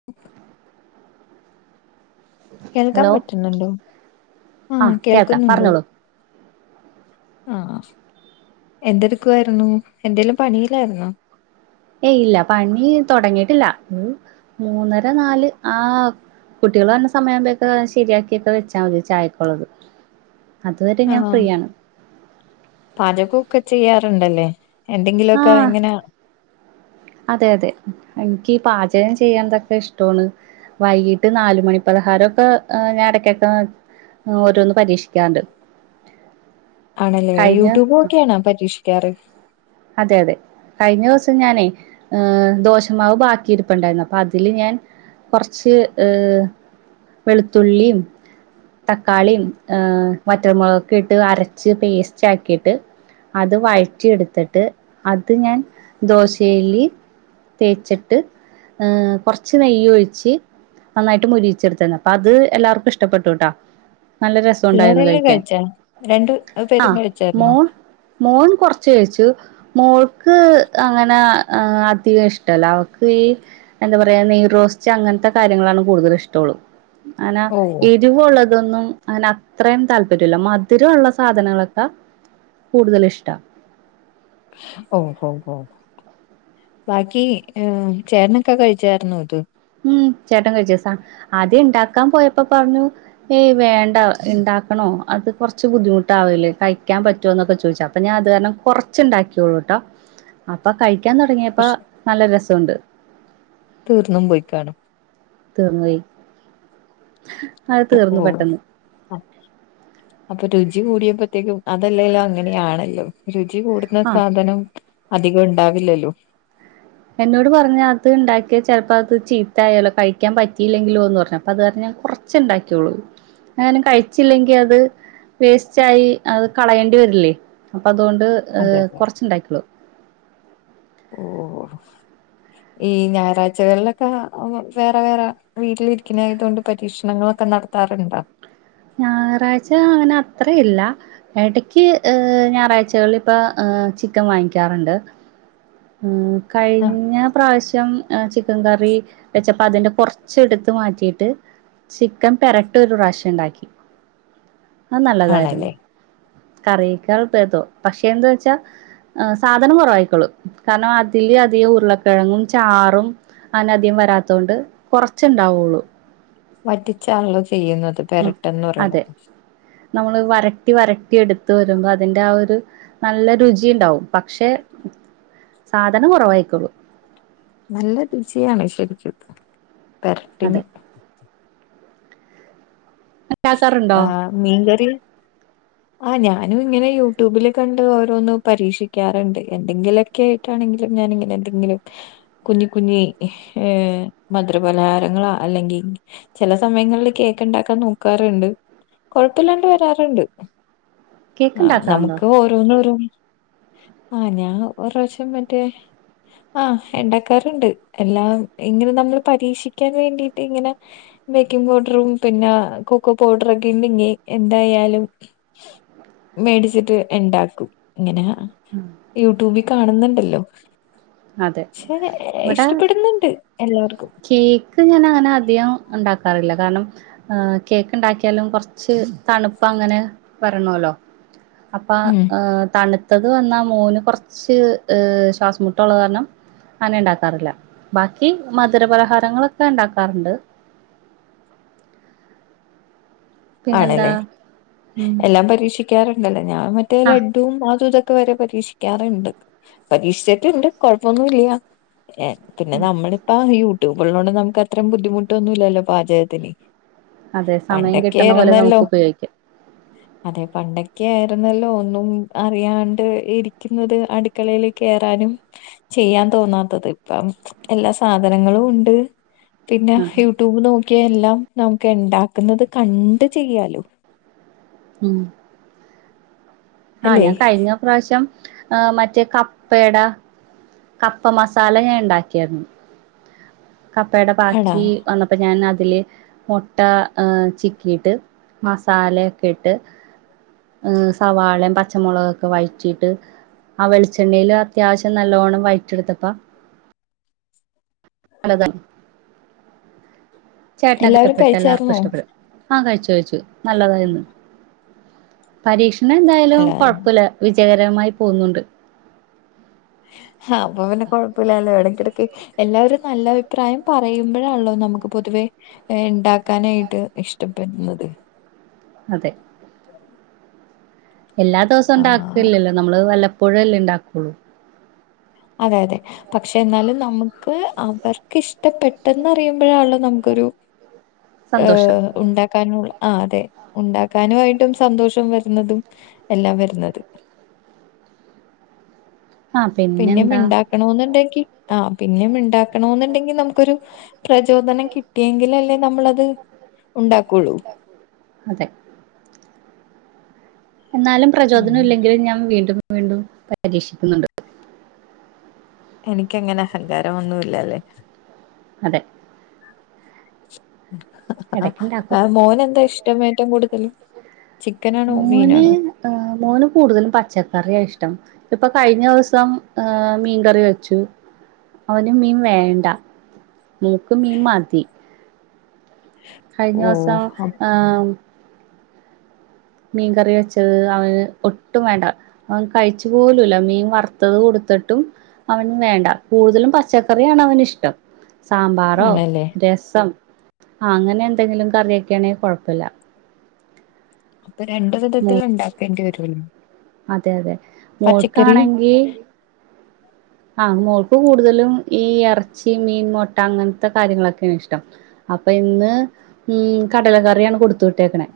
[unintelligible] കേൾക്ക്യാൻ hello പറ്റ്ന്നോ ഒണ്ടോ ആഹ് കേൾക്കാം കേൾക്കുന്നുണ്ടോ പറഞ്ഞോളൂ ആഹ് എന്ത് എട്ക്കു ആര്ന്നു എന്തേലും പണിയിലാര്ന്നോ യെ ഇല്ല പണി തൊടങ്ങിയിട്ടില്ല മൂന്നര നാല് ആഹ് കുട്ടികള് വെരണാ സമയം ആമ്പൊയ്ക്കും ശെരിയാക്കിയെക്കെ വെച്ചാ മതി ചായക്കോള്ളത് അത് വെരെ ഞാൻ ഫ്രീയാണ് പാചക ഒക്കെ ചെയ്യാറോണ്ട് അല്ലേ എന്തെങ്കിലും ഒക്കെ ആഹ് ഇങ്ങനെ അതെ അതെ എനിക്ക് പാചകം ചെയ്യൻതാക്കെ ഇഷ്ടാവാണ് വൈകീട്ട് നാല് മണി പലഹാരമൊക്കെ ഞാന് എടക്കൊക്കെ ഓരോന്ന് പരീക്ഷിക്കാണ്ട് ആണല്ലേ യൂട്യൂബ് നോക്കിയാണോ പരീക്ഷിക്കാറ് അതേതെ കഴിഞ്ഞ ദിവസം ഞാനേ ഏഹ് ദോശമാവ് ബാക്കിരുപ്പുണ്ടായിരുന്നു അപ്പൊ അതില് ഞാൻ കുറച്ച് ഏഹ് വെളുത്തുള്ളീം തക്കാളീം ഏഹ് വറ്റൽമുളകൊക്കെ ഇട്ട് അരച്ച് പേസ്റ്റ് ആക്കീട്ട് അത് വയറ്റിയെടുത്തിട്ട് അത് ഞാൻ ദോശയില് തേച്ചിട്ട് ഏഹ് കുറച്ച് നെയ്യൊഴിച്ച് നന്നായിട്ട് മുരിയിച്ചെടുത്ത അപ്പൊ അത് എല്ലാർക്കും ഇഷ്ടപ്പെട്ടു ട്ടാ നല്ല രസുണ്ടായിരുന്നു പിള്ളേരെല്ലാം കഴിക്കാൻ കഴിച്ചാ രണ്ടു പേരും ആഹ് മോ കഴിച്ചായിരുന്നോ മോൻ കൊറച്ച് കഴിച്ചു മോൾക്ക് അങ്ങനെ ഏഹ് അധിക ഇഷ് ഇഷ്ടല്ല അവൾക്കീ നെയ് റോസ്റ്റ് അങ്ങനത്തെ കാര്യങ്ങളാണ് കൂടുതൽ ഇഷ്ട്ടുള്ളൂ അങ്ങന ഓ എരിവുള്ളതൊന്നും അങ്ങനെ അത്രയും താല്പര്യമില്ല മധുരുള്ള സാധനങ്ങളൊക്കെ കൂടുതൽ ഇഷ്ട. ഓഹ് ഓഹ് ഓഹ് ബാക്കി ഏഹ് ചേട്ടനൊക്കെ കഴിച്ചായിരുന്നോ ഇത്? ഉം ചേട്ടൻ കഴിച്ചസാ ആദ്യണ്ടാക്കാൻ പോയപ്പോ പറഞ്ഞു. ഏയ് വേണ്ട ഇണ്ടാക്കണോ അത് കൊറച്ച് ബുദ്ധിമുട്ടാവൂലേ കഴിക്കാൻ പറ്റോ എന്നൊക്കെ ചോദിച്ച അപ്പം ഞാ അത് കാരണം കുറച്ച്ണ്ടാക്കിയുള്ളൂ കേട്ടോ [inaudible] അപ്പോ കയിക്കാൻ തുടങ്ങിയപ്പോ പക്ഷെ നല്ല രസുണ്ട്. തീർന്നും പോയി കാണും തീർന്നോയ് അത് ഓ പെട്ടെന്ന് [unintelligible] അപ്പൊ രുചി കൂടിയപ്പത്തേക്കും അതല്ലേലും അങ്ങനെയാണല്ലോ രുചി കൂടു ന്ന ആഹ് സാധനം അധികുണ്ടാവില്ലല്ലോ എന്നോട് പറഞ്ഞ് അത് ഇണ്ടാക്കിയ ചെലപ്പോ അത് ചീത്തായാല്ലോ കഴിക്കാൻ പറ്റീലെങ്കിലോ എന്ന് പറഞ്ഞ് അപ്പൊ അത് കാരണം ഞാൻ കൊറ ച്ച്ണ്ടാക്കിയുള്ളൂ ങ്ങാനും കഴിച്ചില്ലെങ്കി അത് വേസ്റ്റായി അത് കളയേണ്ടി വരില്ലേ അപ്പൊ അതോണ്ട് അതെ ഏഹ് അതെ കൊറച്ചുണ്ടാക്കീളു ഓഹ് ഈ ഞായറാഴ്ചകളിലൊക്കെ വേറെ വേറെ വീട്ടിലിരിക്കണായതുകൊണ്ട് പരീക്ഷണങ്ങളൊക്കെ നടത് ത്താറണ്ടാ? ഞായറാഴ്ച അങ്ങനെ അത്രേയില്ല എടയ്ക്ക് ഞായറാഴ്ചകളിലിപ്പ ഏഹ് ചിക്കൻ വാങ്ങിക്കാറുണ്ട്. ആഹ് കഴിഞ്ഞ പ്രാവശ്യം ചിക്കൻ കറി വെച്ചപ്പ അതിന്റെ കൊറ ച്ചെടുത്ത് മാറ്റിയിട്ട് ചിക്കൻപെരട്ട് ഒരു പ്രാവശ്യുണ്ടാക്കി അത് നല്ലതായിരുന്നു ആണല്ലേ കറിയെക്കാൾ ഭേദാ പക്ഷെ എന്തവെച്ചാ സാധനം കൊറവായ്ക്കോളും കാരണം അതില് അധികം ഉരുളക്കെഴങ്ങും ചാറും അങ്ങനധികം വരത്തോണ്ട് കുറച്ചെണ്ടാവുള്ളൂ വറ്റിച്ചാണല്ലോ ചെയ്യുന്നത് ഉം പെരട്ടെന്ന് അതെ പറയണത് നമ്മള് വരട്ടി വരട്ടിയെടുത്ത് വരുമ്പോ അതിന്റെ ആ ഒരു നല്ല രുചിയുണ്ടാവും പക്ഷെ സാധനം കൊറവായിക്കോളും നല്ല രുചിയാണ് ശെരിക്കും പെരട്ടിന് അതെ ണ്ടാക്കാറുണ്ടോ? മീങ്കറി ആഹ് ഞാനും ഇങ്ങനെ യൂട്യൂബിൽ കണ്ട് ഓരോന്ന് പരീക്ഷിക്കാറ്ണ്ട് എന്തെങ്കിലൊക്കെ ട്ടാണെങ്കിലും ഞാനിങ്ങനെ എന്തെങ്കിലും കുഞ്ഞികുഞ്ഞി ഏഹ് മധുര പലഹാരങ്ങളാ അല്ലെങ്കി ചെല സമയങ്ങളില് കേക്ക്ണ്ടാക്കാൻ നോ ക്കാറുണ്ട്, കൊഴപ്പുല്ലാണ്ട് വരാറ്ണ്ട് കേക്ക് ആഹ് ഉണ്ടാക്കാറുണ്ടോ നമ്മക്ക് ഓ രോന്നോരോന്ന് ആഹ് ഞാൻ ഒരുറാവശ്യം മറ്റേ ആഹ് ഇണ്ടാക്കാറ്ണ്ട് എല്ലാം ഇങ്ങനെ നമ്മൾ പരീക്ഷിക്കാൻ വേണ്ടിട്ട് ഇങ്ങനെ ബേക്കിങ് പൗഡറും പിന്നെ കൊക്കോ പൗഡറൊക്കെ ഇണ്ടെങ്കി ‌എന്തായാലും മേടിച്ചിട്ട് ഇണ്ടാക്കും ഇങ്ങനെ ഉം യൂട്യൂബി കാണുന്നുണ്ടല്ലോ അതെ പക്ഷെ ഇവിടെ ഇഷ്ടപ്പെടുന്നുണ്ട് എല്ലാവർക്കും ഇക്ക് ഇങ്ങനെ ഇങ്ങനെ അധികം ഉണ്ടാക്കാറില്ല കാരണം ആഹ് കേക്ക് ഉണ്ടാക്കിയാലും കൊറച്ച് തണുപ്പ് അങ്ങനെ വരണോല്ലോ അപ്പ ഉം തണുത്തത് വന്നാ മോന് കൊറച്ച് ശ്വാസം മുട് ട്ടുള്ള കാരണം അങ്ങനെ ഇണ്ടാക്കാറില്ല ബാക്കി മധുരപലഹാരങ്ങളൊക്കെ ഇണ്ടാക്കാറുണ്ട് പിന്നെന്താ ആണ്ല്ലേ ഉം എല്ലാം പരീക്ഷിക്കാറുണ്ടല്ലേ ഞാൻ മറ്റേ ആഹ് ലഡ്‌ഡൂം അതും ഇതൊ ഇക്ക് വരെ പരീക്ഷിക്കാറുണ്ട് പരീക്ഷിച്ചിട്ടുണ്ട് കൊഴപ്പൊന്നും ഇല്യ പിന്നെ ഉം നമ്മളിപ്പോ യൂട്യൂബുള്ളോണ്ട് നമുക്ക് അത്ര ബുദ്ധിമുട്ടൊന്നൂല്ലല്ലോ പാചകത്തിന് അതെ സമയം കിട് എറന്നല്ലോ അതെ പണ്ടൊക്കെ ആയിരുന്നല്ലോ ഒന്നും അറിയാണ്ട് ഇരിക്കുന്നത് അട് അടുക്കളയിൽ കയറാനും ചെയ്യാൻ തോന്നാത് ഇപ്പം എല്ലാ സാധനങ്ങളും ഉണ്ട്. പിന്നെ അതെ യൂട്യൂബ് നോക്കി എല്ലാം നമുക്ക് ഉണ്ടാക്കുന്നത് കണ്ട് ചെയ്യാലോ ഉം ആഹ അല്ലെ ഞാൻ കഴിഞ്ഞ പ്രാവശ്യം മറ്റേ കപ്പടെ കപ്പ മസാല ഞാൻ ഇണ്ടാക്കിയരുന്നു കപ്പയുടെ ആടാ ബാക്കി വന്നപ്പോ ഞാൻ അതില് മുട്ട ചിക്കിയിട്ട് മസാലയൊക്കെ ഇട്ട് ഹ്സവാള ഉള്ളിപച്ചമുളകൊക്കെ വഴറ്റിട്ട് ആ വെളിച്ചെണ്ണയിൽ അത്യാവശ്യം നല്ലോണ്ണം വഴറ്റെടുത്തപ്പോ നല്ലതാണ് ചേട്ടനക്ക് എല്ലാവരും ഇഷ്ടപ്പെട്ട് എല്ലാർക്കും കഴിച്ചായിരുന്നോ ഇഷ്ടപ്പെടും ആഹ കഴിച്ചു കഴിച്ചു നല്ലതായിന്ന് പരീക്ഷണ എന്തായാലും അല്ല കൊഴപ്പ ഇല്ല വിജയകരമായി പോകുന്നുണ്ട് ആ അപ്പൊ പിന്നെ എല്ലാവരും നല്ല കൊഴപ്പില്ലല്ലോ ഇടക്കിടയ്ക്ക് എല്ലാവരും നല്ല അഭിപ്രായം പറയുന്നതാണ് അഭിപ്രായം പറയുമ്പോഴാല്ലോ നമുക്ക് പൊതുവേ ഇണ്ടാക്കാനായിട്ട് നമുക്ക് പൊതുവെ ഉണ്ടാക്കാനായിട്ട് ഇഷ്ടപ്പെടുന്നത് ഇഷ്ടപ്പെടും അതെ [inaudible] എല്ലാ ദിവസവും ആഹ് ഉണ്ടാക്കില്ലല്ലോ നമ്മള് വല്ലപ്പോഴേ അല്ലേ ഉണ്ടാക്കു ഉള്ളൂ അതെ അതെ പക്ഷെ എന്നാലും നമുക്ക് അവർക്ക് ഇഷ്ടപ്പെട്ടെന്ന് അറിയുമ്പോഴാല്ലോ നമുക്കൊരു ഏ സന്തോഷം ഉണ്ടാക്കാനുള്ള ആ അതെ ഉണ്ടാക്കാനുമായിട്ടും സന്തോഷം വരുന്നതും എല്ലാം വരുന്നത് ആ ആ പിന്നം പിന്നെന്താ ഉണ്ടാക്കണ എന്നുണ്ടെങ്കിൽ ആ പിന്നെം ഉണ്ടാക്കണ എന്നുണ്ടെങ്കിൽ നമുക്കൊരു പ്രചോദനം കിട്ടിയെങ്കിൽ അല്ലേ നമ്മളത് ഉണ്ടാക്കുള്ളൂ. അതെ എന്നാലും ഉം പ്രചോദനം ഇല്ലെങ്കിലും ഞാൻ വീണ്ടും വീണ്ടും പരിക്ഷിക്കുന്നുണ്ട്. എനിക്ക് അങ്ങനെ അഹങ്കാരം ഒന്നു ഇല്ലല്ലേ അതെ ഇടയ്ക്കുണ്ടാക്കും മോൻ എന്താ ഇഷ്ടം ഏറ്റവും കൂടുതൽ ചിക്കനാണോ മോന് മീനാണോ ആ മോൻ കൂടുതലും പച്ചക്കറിയാ ഇഷ്ടം ഇപ്പൊ കഴിഞ്ഞ ദിവസം മീൻകറി വെച്ചു അവന് മീൻ വേണ്ട മോൾക്ക് മീൻ മതി കഴിഞ്ഞ ഓ ദിവസം അപ്പ- ആഹ മീൻ കറി വെച്ചത് അവന് ഒട്ടും വേണ്ട അവൻ കഴിച്ചു പോലൂല മീൻ വറുത്തത് കൊടുത്തിട്ടും. അവന് വേണ്ട കൂടുതലും പച്ചക്കറിയാണ് അവന് ഇഷ്ടം. സാമ്പാറോ ആണല്ലേ രസം അങ്ങനെ എന്തെങ്കിലും കറിയൊക്കൊണെങ്കിൽ കുഴപ്പല്ല. അപ്പൊ രണ്ട് മോ വിധത്തിഉണ്ടാക്കേണ്ടി വരൂല്ലേ അതെ അതെ മോൾ ക്കാണെങ്കിൽ [inaudible] ആഹ മോൾക്ക് കൂടുതലും ഈ എറച്ചി, മീൻ, മുട്ട, അങ്ങനത്തെ കാര്യങ്ങളൊക്കെയാണ് ഇഷ്ടം. അപ്പൊ ഇന്ന് കടല കറിയാണ് കൊടുത്ത് വിട്ടേക്കണെ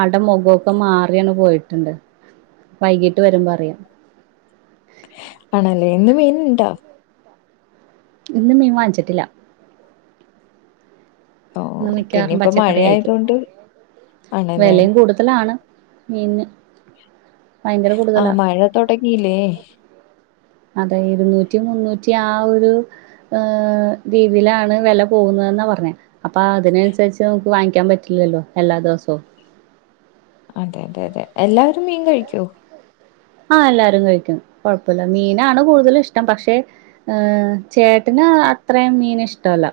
ആൾടെ മുഖമൊക്കെ മാറിയാണ് പോയിട്ടുണ്ട് വൈകീട്ട് വരുമ്പോ അറിയാം ആണല്ലേ ഇന്ന് മീൻ ഇണ്ടോ? ഇന്ന് മീൻ വാങ്ങിച്ചിട്ടില്ല ഓ ന്ന് പിന്നെ മിക്കാറും ഇപ്പ പച്ചക്കറി ആയിരിക്കും മഴയായതുകൊണ്ട് ആണല്ലേ വിലയും കൂടുതലാണ് മീനിന് ഭയങ്കര ആഹ് കൂടുതലാ മഴ തൊടങ്ങില്ലേ അതെ ഇരുന്നൂറ്റി മുന്നൂറ്റി ആഹ് ഒരു രീതിയിലാണ് വില പോകുന്നതെന്നാ പറഞ്ഞെ അപ്പൊ അതിനനുസരിച്ച് നമുക്ക് വാങ്ങിക്കാൻ പറ്റില്ലല്ലോ എല്ലാ ദിവസവും അതെ അതെ അതെ എല്ലാരും മീൻ കഴിക്കോ ആഹ് എല്ലാരും കഴിക്കും കുഴപ്പല്ല മീനാണ് കൂടുതലും ഇഷ്ടം പക്ഷെ ഏഹ് ചേട്ടന് അത്രയും മീൻ ഇഷ്ടല്ല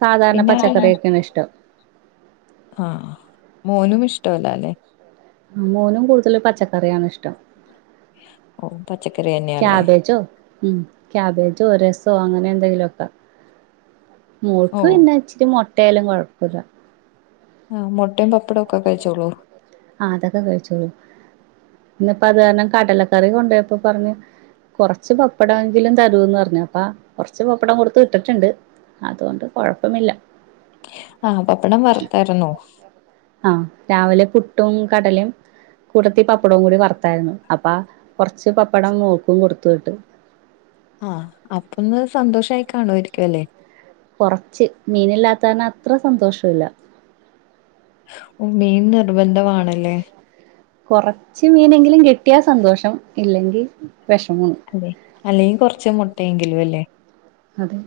സാധാരണ പിന്നെ അഹ് പച്ചക്കറിയൊക്കെയാണ് ഇഷ്ടം ആഹ് മോനും ഇഷ്ടല്ല അല്ലെ ആഹ് മോനും കൂടുതൽ പച്ചക്കറിയാണ് ഇഷ്ടം ഓ പച്ചക്കറി തന്നെയാല്ലേ കാഭേജോ? ആഹ് കാബേജോ രസോ അങ്ങനെ എന്തെങ്കിലുമൊക്കെ ഓ മോൾക്ക് പിന്നെ ഇച്ചിരി മുട്ടയാലും കുഴപ്പമില്ല ആഹ് മുട്ടയും വപ്പടവും ഒക്കെ കഴിച്ചോളൂ ആഹ് അതൊക്കെ കഴിച്ചോളൂ ഇന്നപ്പ അത് കാരണം കടലക്കറി കൊണ്ടുപോയപ്പോ പറഞ്ഞു കുറച്ച് പപ്പട എങ്കിലും തരുവന്ന് പറഞ്ഞപ്പാ കൊറച്ച് പപ്പടം കൊടുത്ത വിട്ടിട്ടുണ്ട് അതുകൊണ്ട് കുഴപ്പമില്ല ആഹ് വപ്പടം വറുത്താരുന്നോ ആഹ് രാവിലെ പുട്ടും കടലയും കൂട്ടത്തി പപ്പടവും കൂടി വറുത്തായിരുന്നു അപ്പ കുറച്ച് പപ്പടം ഓൽക്കും കൊടുത്തു വിട്ട് ആഹ് അപ്പൊ ഒന്ന് സന്തോഷായി കാണുവായിരിക്കും അല്ലേ കുറച്ച് മീനില്ലാത്താകാരണ അത്ര സന്തോഷല്ല മീൻ നിർബന്ധമാണല്ലേ കുറച്ച് മീനെങ്കിലും കിട്ടിയാൽ സന്തോഷം ഇല്ലെങ്കിൽ വിഷമമാണ് അതെ അല്ലെങ്കിൽ കൊറച്ച് മുട്ടയെങ്കിലും അല്ലേ അതെ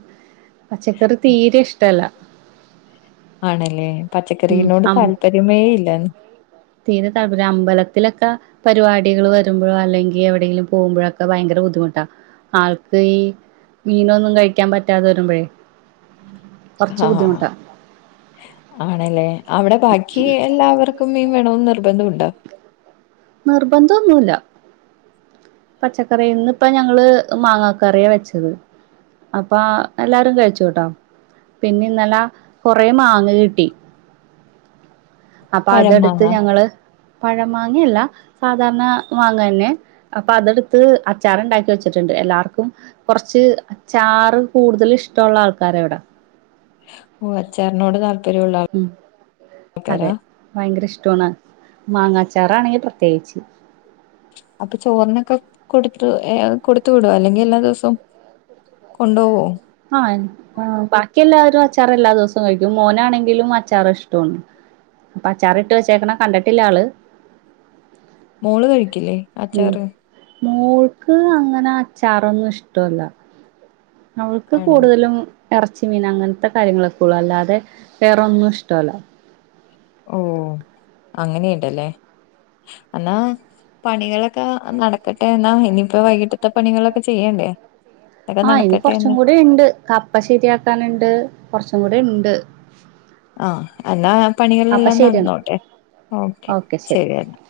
പച്ചക്കറി തീരെ ഇഷ്ടല്ല ആണല്ലേ ഉം പച്ചക്കറീനോട് അം താല്പര്യമേ ഇല്ലന്ന് തീരെ താല്പര്യല്ല അമ്പലത്തിലൊക്കെ പരിപാടികൾ വരുമ്പോഴോ അല്ലെങ്കിൽ എവിടെങ്കിലും പോകുമ്പോഴൊക്കെ ഭയങ്കര ബുദ്ധിമുട്ടാ ആൾക്ക് ഈ മീനൊന്നും കഴിക്കാൻ പറ്റാതെ വരുമ്പഴേ കൊറച്ച് ആഹ് ബുദ്ധിമുട്ടാ ആണല്ലേ അവിടെ ബാക്കി എല്ലാർക്കും ഒക്ക മീ വേണന്ന് നിർബന്ധമുണ്ടോ നിർബന്ധന്നുല്ല പച്ചക്കറിന്ന് പ്പ ഞങ്ങള് മാങ്ങ കറിയാ വെച്ചത് അപ്പ എല്ലാരും കഴിച്ചുട്ടോ പിന്നെ ഇന്നലെ കൊറേ മാങ്ങ കിട്ടി അപ്പൊ പഴം അതെടുത്ത് മാങ്ങ ഞങ്ങള് പഴമാങ്ങിയല്ല സാധാരണ മാങ്ങ തന്നെ അപ്പൊ അതെടുത്ത് അച്ചാറുണ്ടാക്കി വെച്ചിട്ടുണ്ട് എല്ലാർക്കും കുറച്ച് ചാറ് കൂടുതൽ ഇഷ്ടള്ള ആൾക്കാര എവിടെ ഓഹ് അച്ചാറിനോട് താൽ ഉം അതെ ഭയങ്കര ഇഷ്ട്ടൊവാണ് മാങ്ങാച്ചാറാണെങ്കി പ്രത്യേകിച്ച് അപ്പൊ ചോറിനൊക്കെ കൊടുത്ത് ഏഹ് കൊടുത്തു വിടുവോ അല്ലെങ്കി എല്ലാ ദിവസവും കൊണ്ടോവോ ആഹ് എൻ ഉം ബാക്കി എല്ലാവരും അച്ചാറ് എല്ലാ ദിവസവും കഴിക്കും മോനാണെങ്കിലും അച്ചാർ ഇഷ്ട്ടവാണ് അപ്പ അച്ചാറിട്ട് വെച്ചേക്കണെ കണ്ടട്ടില്ലാ ആള് മോള് കഴിക്കില്ലേ അച്ചാറ് മേൾക്ക് അങ്ങനെ അച്ചാറൊന്നും ഇഷ്ട്ടൊവല്ലാ അവൾക്ക് ആണല്ലേ കൂടുതലും എറച്ചി മീൻ അങ്ങൻത്തെ കാര്യങ്ങളൊക്കെ ഉള്ളു അല്ലാതെ വേറൊന്നും ഇഷ്ട്ടവല്ലാ ഓഹ് അങ്ങനെയ്ണ്ടല്ലേ എന്നാ പണികളൊക്കെ നടക്കട്ടെ എന്നാ ഇനിയപ്പോ വൈകിട്ടത്തെ പണികളൊക്കെ ചെയ്യണ്ടേ അതൊക്കെ ആഹ് ഇനി നടക്കട്ടെ എന്ന് കൊറച്ചും കൂടി ഇണ്ട് കപ്പ ശരിയാക്കാനുണ്ട് കൊറച്ചും കൂടെ ഇണ്ട് ആഹ് എന്നാ ആ പണികളെല്ലാം നടന്നോട്ടെ ഓക്കെ ശരി എന്നാ